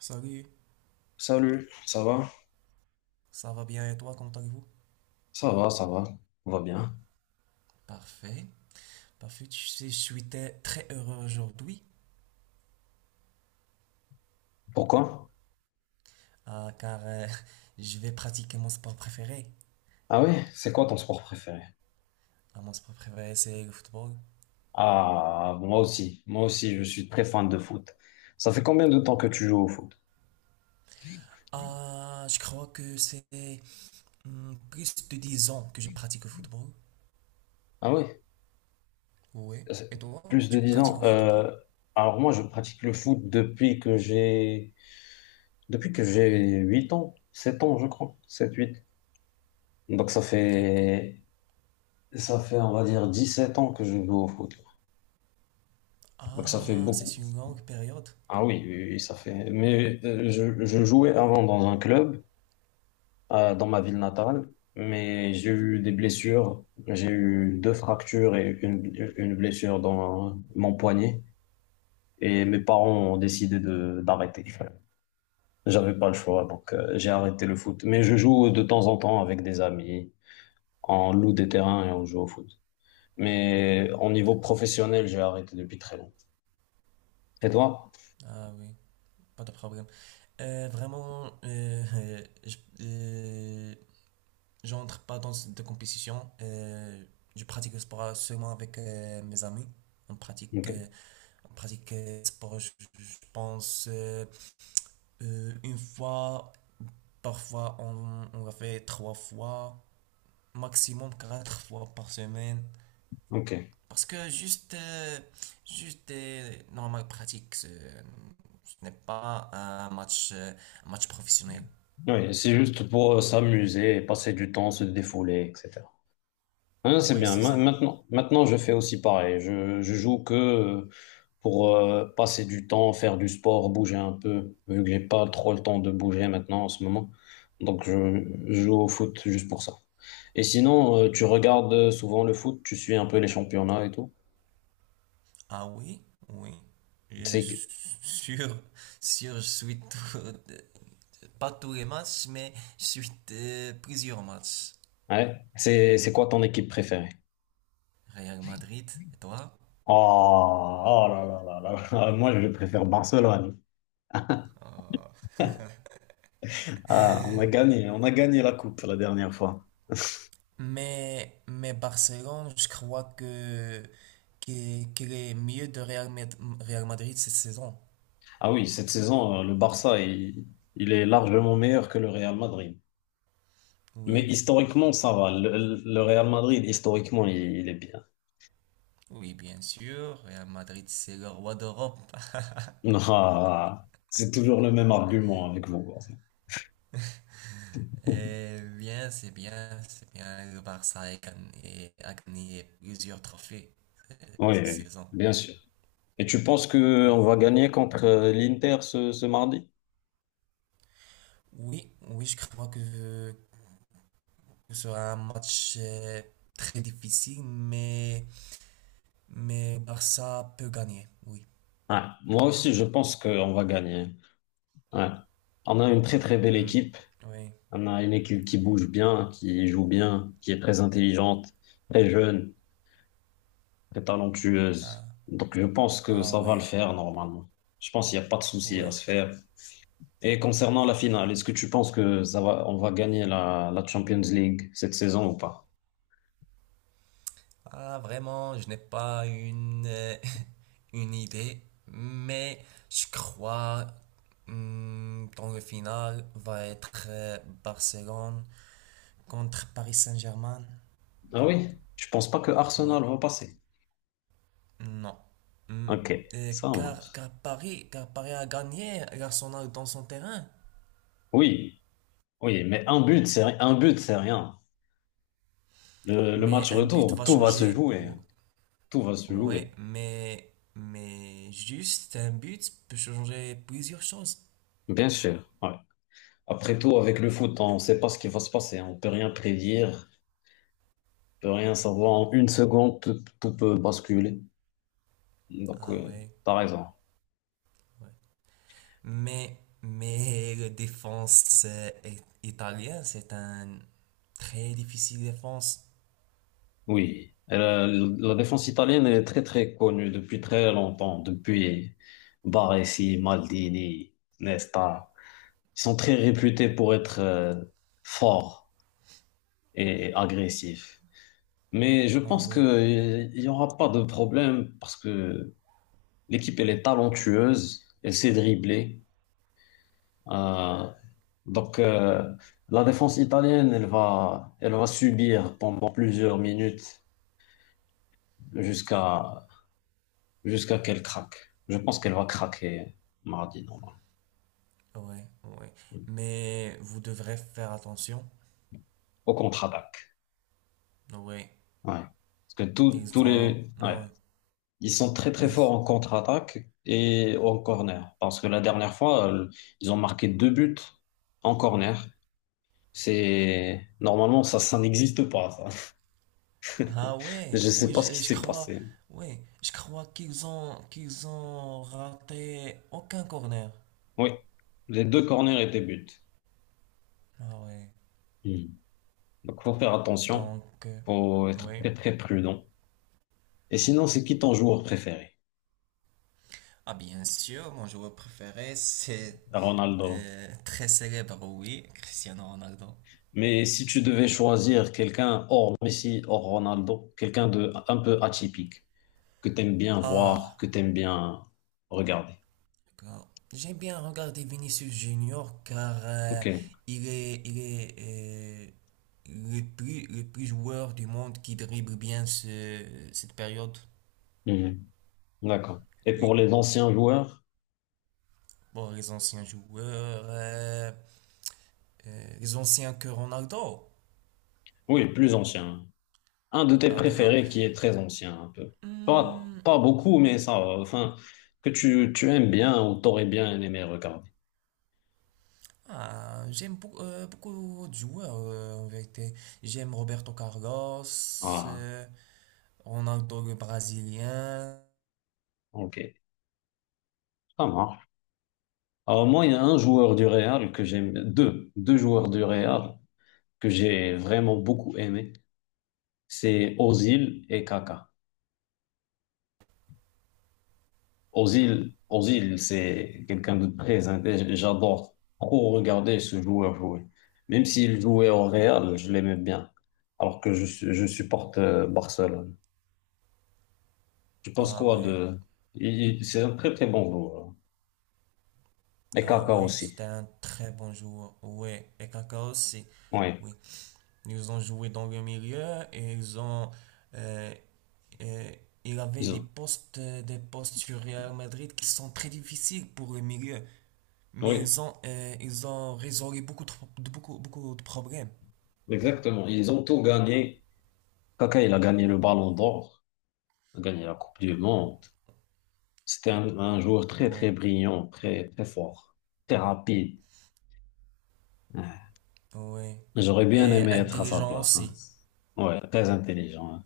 Salut, Salut, ça va? ça va bien et toi, comment allez-vous? Ça va, ça va, on va bien. Parfait. Parfait, je suis très très heureux aujourd'hui Pourquoi? Car je vais pratiquer mon sport préféré. Ah oui, c'est quoi ton sport préféré? Ah, mon sport préféré, c'est le football. Ah, moi aussi, je suis très fan de foot. Ça fait combien de temps que tu joues au foot? Ah, je crois que c'est plus de 10 ans que je pratique le football. Ah oui, Oui. c'est Et toi, plus tu de 10 pratiques ans. le football? Alors moi, je pratique le foot depuis que j'ai 8 ans, 7 ans, je crois, sept-huit. Donc D'accord. Ça fait, on va dire, 17 ans que je joue au foot. Donc ça fait Ah, beaucoup. c'est une longue période. Ah oui, oui, oui, ça fait. Mais je jouais avant dans un club, dans ma ville natale, mais j'ai eu des blessures. J'ai eu deux fractures et une blessure dans mon poignet. Et mes parents ont décidé de d'arrêter. J'avais pas le choix, donc j'ai arrêté le foot. Mais je joue de temps en temps avec des amis, on loue des terrains et on joue au foot. Mais au niveau professionnel, j'ai arrêté depuis très longtemps. Et toi? Ah oui, pas de problème. Vraiment, j'entre pas dans de compétition. Je pratique le sport seulement avec mes amis. On pratique, Ok, euh, on pratique le sport, je pense, une fois. Parfois, on l'a fait trois fois, maximum quatre fois par semaine. ok. Parce que juste normal pratique, ce n'est pas un match, un match professionnel. Oui, c'est juste pour s'amuser, passer du temps, se défouler, etc. Hein, c'est Oui, bien. c'est ça. Maintenant, maintenant, je fais aussi pareil. Je joue que pour passer du temps, faire du sport, bouger un peu, vu que j'ai pas trop le temps de bouger maintenant en ce moment. Donc, je joue au foot juste pour ça. Et sinon, tu regardes souvent le foot, tu suis un peu les championnats et tout. Ah oui, oui. Je C'est, suis sûr, sûr, pas tous les matchs, mais je suis plusieurs matchs. C'est quoi ton équipe préférée? Real Madrid, et toi? Oh, oh là là là là. Moi, je préfère Barcelone. Ah. Ah, on a gagné la coupe la dernière fois. Mais Barcelone, je crois qu'elle est mieux de Real Madrid cette saison. Ah oui, cette saison, il est largement meilleur que le Real Madrid. Mais Oui, historiquement, ça va. Le Real Madrid, historiquement, il est bien. oui, bien sûr. Real Madrid, c'est le roi d'Europe. Ah, c'est toujours le même argument avec vous. Eh bien, c'est bien, c'est bien. Le Barça a gagné plusieurs trophées euh, Oui, cette oui, saison. bien sûr. Et tu penses que on Oui, va gagner contre l'Inter ce mardi? oui, oui, je crois que ce sera un match très difficile, mais le Barça peut gagner, oui. Ouais. Moi aussi, je pense qu'on va gagner. Ouais. On a une très très belle Hmm. équipe. Oui, On a une équipe qui bouge bien, qui joue bien, qui est très intelligente, très jeune, très talentueuse. ah, Donc, je pense que ah ça va le ouais, faire normalement. Je pense qu'il n'y a pas de souci à ouais. se faire. Et concernant la finale, est-ce que tu penses que on va gagner la Champions League cette saison ou pas? Ah, vraiment, je n'ai pas une idée, mais je crois hmm, dans le final va être Barcelone contre Paris Saint-Germain. Ah oui, je pense pas que Ouais, Arsenal va passer. non. Hmm, Ok, ça marche. Car Paris a gagné l'Arsenal dans son terrain, Oui, oui, mais un but, c'est un but, c'est rien. Le mais match un but retour, va tout va se changer. jouer. Tout va se Ouais, jouer, mais juste un but peut changer plusieurs choses. bien sûr. Ouais. Après tout, avec le foot, on ne sait pas ce qui va se passer. On ne peut rien prédire, on ne peut rien savoir. En une seconde, tout peut basculer. Donc, Ah ouais, par exemple, ouais. Mais, mais le défense italien, c'est un très difficile défense. oui. Et la défense italienne est très, très connue depuis très longtemps, depuis Baresi, Maldini, Nesta. Ils sont très réputés pour être forts et agressifs. Mais je Ah pense oui, qu'il n'y aura pas de problème parce que l'équipe, elle est talentueuse, elle sait dribbler. Euh, donc, euh, la défense italienne, elle va subir pendant plusieurs minutes jusqu'à jusqu'à qu'elle craque. Je pense qu'elle va craquer mardi, normalement, ouais, ouais. Mais vous devrez faire attention. au contre-attaque. Ouais, Ouais. Parce que tous ils tous ont un- les, ouais. ouais, Ils sont très très forts ils- en contre-attaque et en corner. Parce que la dernière fois, ils ont marqué deux buts en corner. C'est normalement ça, ça n'existe pas. Ça. Ah ouais, Je sais oui, pas ce qui je s'est crois, passé. ouais, je crois qu'ils ont raté aucun corner. Oui, les deux corners étaient buts. Ah ouais. Hmm. Donc, faut faire attention. Donc, Faut être ouais. très, très prudent. Et sinon, c'est qui ton joueur préféré? Ah bien sûr, mon joueur préféré, c'est Ronaldo. Très célèbre, oui, Cristiano Ronaldo. Mais si tu devais choisir quelqu'un hors Messi, hors Ronaldo, quelqu'un de un peu atypique, que t'aimes bien voir, Ah, que t'aimes bien regarder. d'accord. J'aime bien regarder Vinicius Junior car Ok. Il est le plus joueur du monde qui dribble bien cette période. Hmm. D'accord. Et pour Oui. les anciens joueurs? Bon, les anciens joueurs, les anciens que Ronaldo. Oui, plus anciens. Un de tes Ah, d'accord. préférés qui est très ancien, un peu. Pas, Hmm. pas beaucoup, mais ça, va. Enfin, que tu aimes bien ou t'aurais bien aimé regarder. Ah, j'aime beaucoup, beaucoup de joueurs en vérité. J'aime Roberto Carlos, Ah, euh, Ronaldo le Brésilien. ok, ça marche. Alors moi, il y a un joueur du Real que j'aime, deux joueurs du Real que j'ai vraiment beaucoup aimé. C'est Ozil et Kaka. Ozil, c'est quelqu'un de très intelligent. J'adore trop regarder ce joueur jouer. Même s'il jouait au Real, je l'aimais bien. Alors que je supporte Barcelone. Tu penses Ah quoi ouais, de... il- C'est un très très bon joueur, hein. Et ah Kaka ouais, aussi. c'était un très bon joueur. Ouais, et Kaká aussi. Oui, Oui, ils ont joué dans le milieu et ils ont. euh, euh, il avait ils ont... des postes sur Real Madrid qui sont très difficiles pour le milieu, mais Oui, ils ont résolu beaucoup de, beaucoup, beaucoup de problèmes. exactement. Ils ont tout gagné. Kaka, il a gagné le Ballon d'Or, il a gagné la Coupe du Monde. C'était un joueur très Ouais. très brillant, très très fort, très rapide. Ouais. Oui. J'aurais bien Et aimé être à sa intelligent place, hein. aussi. Ouais, très intelligent, hein.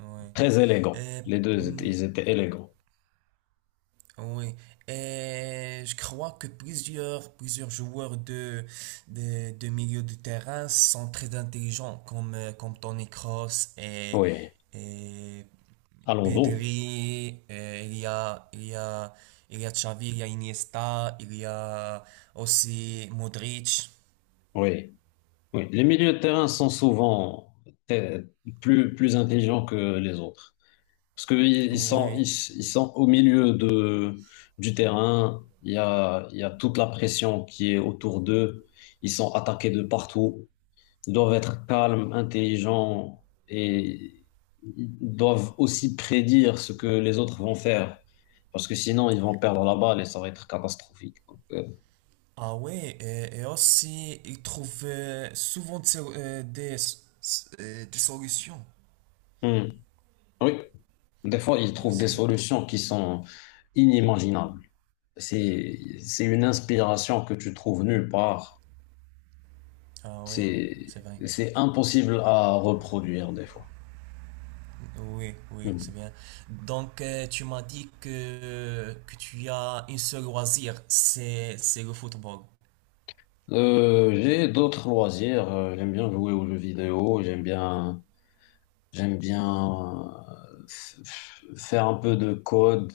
Oui. Très élégant. Et, hmm, Ils étaient élégants. oui. Et je crois que plusieurs, plusieurs joueurs de milieu de terrain sont très intelligents, comme Toni Kroos et, Oui. et Alonso, Pedri. Et il y a, il y a, il y a Xavi, il y a Iniesta, il y a aussi Modric. oui. Oui, les milieux de terrain sont souvent te- plus, plus intelligents que les autres. Parce qu'ils ils, Oui. ils sont au milieu du terrain, il y a toute la pression qui est autour d'eux, ils sont attaqués de partout, ils doivent être calmes, intelligents et ils doivent aussi prédire ce que les autres vont faire. Parce que sinon, ils vont perdre la balle et ça va être catastrophique. Donc, Ah ouais, et aussi, ils trouvent souvent des solutions. hmm. Oui. Des fois, ils Oui, trouvent c'est des bien. solutions qui sont inimaginables. C'est une inspiration que tu trouves nulle part. Ah oui, C'est, c'est vrai. c'est impossible à reproduire des fois. Oui, oui, c'est Mhm. bien. Donc, tu m'as dit que tu as un seul loisir, c'est le football. J'ai d'autres loisirs. J'aime bien jouer aux jeux vidéo. J'aime bien faire un peu de code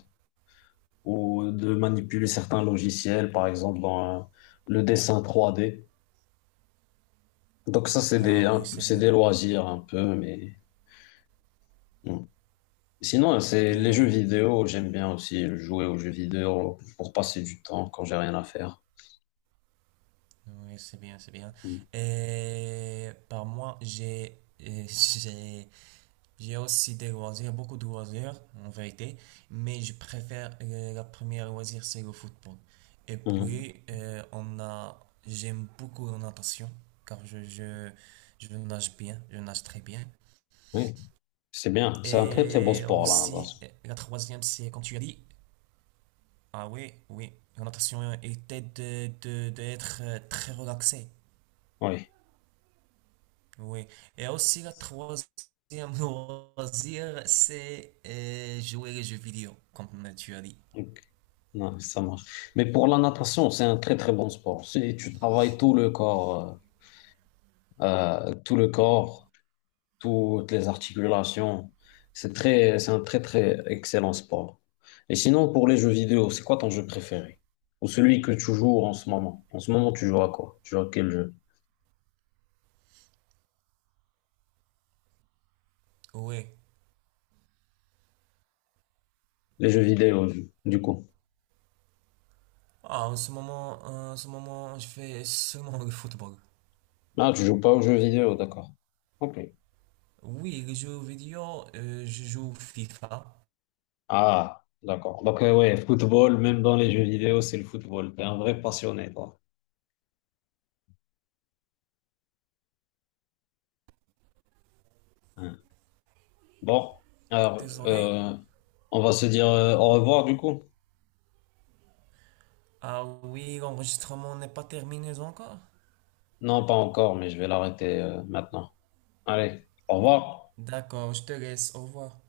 ou de manipuler certains logiciels, par exemple dans le dessin 3D. Donc ça, c'est Ah oui, c'est c'est bien. des loisirs un peu, mais. Mhm. Sinon, c'est les jeux Oui, vidéo, j'aime bien aussi jouer aux jeux vidéo pour passer du temps quand j'ai rien à faire. oui, c'est bien, c'est bien. Mm. Et par moi, euh, j'ai J'ai aussi des loisirs, beaucoup de loisirs en vérité, mais je préfère la première loisir, c'est le football. Et Mm. puis, j'aime beaucoup la natation, car je nage bien, je nage très bien. Oui, c'est bien. C'est un très très bon Et sport, la aussi, natation. La troisième, c'est quand tu as dit, ah oui, oui, la natation était d'être très relaxé. Oui, Oui. Et aussi, la troisième loisir, c'est jouer les jeux vidéo, comme tu as dit. donc, non, ça marche. Mais pour la natation, c'est un très très bon sport. C'est- Tu travailles tout le corps, toutes les articulations. C'est c'est un très très excellent sport. Et sinon, pour les jeux vidéo, c'est quoi ton jeu préféré? Ou celui que tu joues en ce moment? En ce moment, tu joues à quoi? Tu joues à quel jeu? Oui. Les jeux vidéo, du coup. Ah, en ce moment, je fais seulement le football. Ah, tu joues pas aux jeux vidéo, d'accord. Ok. Oui, les jeux vidéo, je joue FIFA. Ah, d'accord. Donc, ouais, football, même dans les jeux vidéo, c'est le football. T'es un vrai passionné, toi, hein. Bon, alors, Désolé. On va se dire au revoir, du coup. Ah oui, l'enregistrement n'est pas terminé encore. Non, pas encore, mais je vais l'arrêter maintenant. Allez, au revoir. D'accord, je te laisse. Au revoir.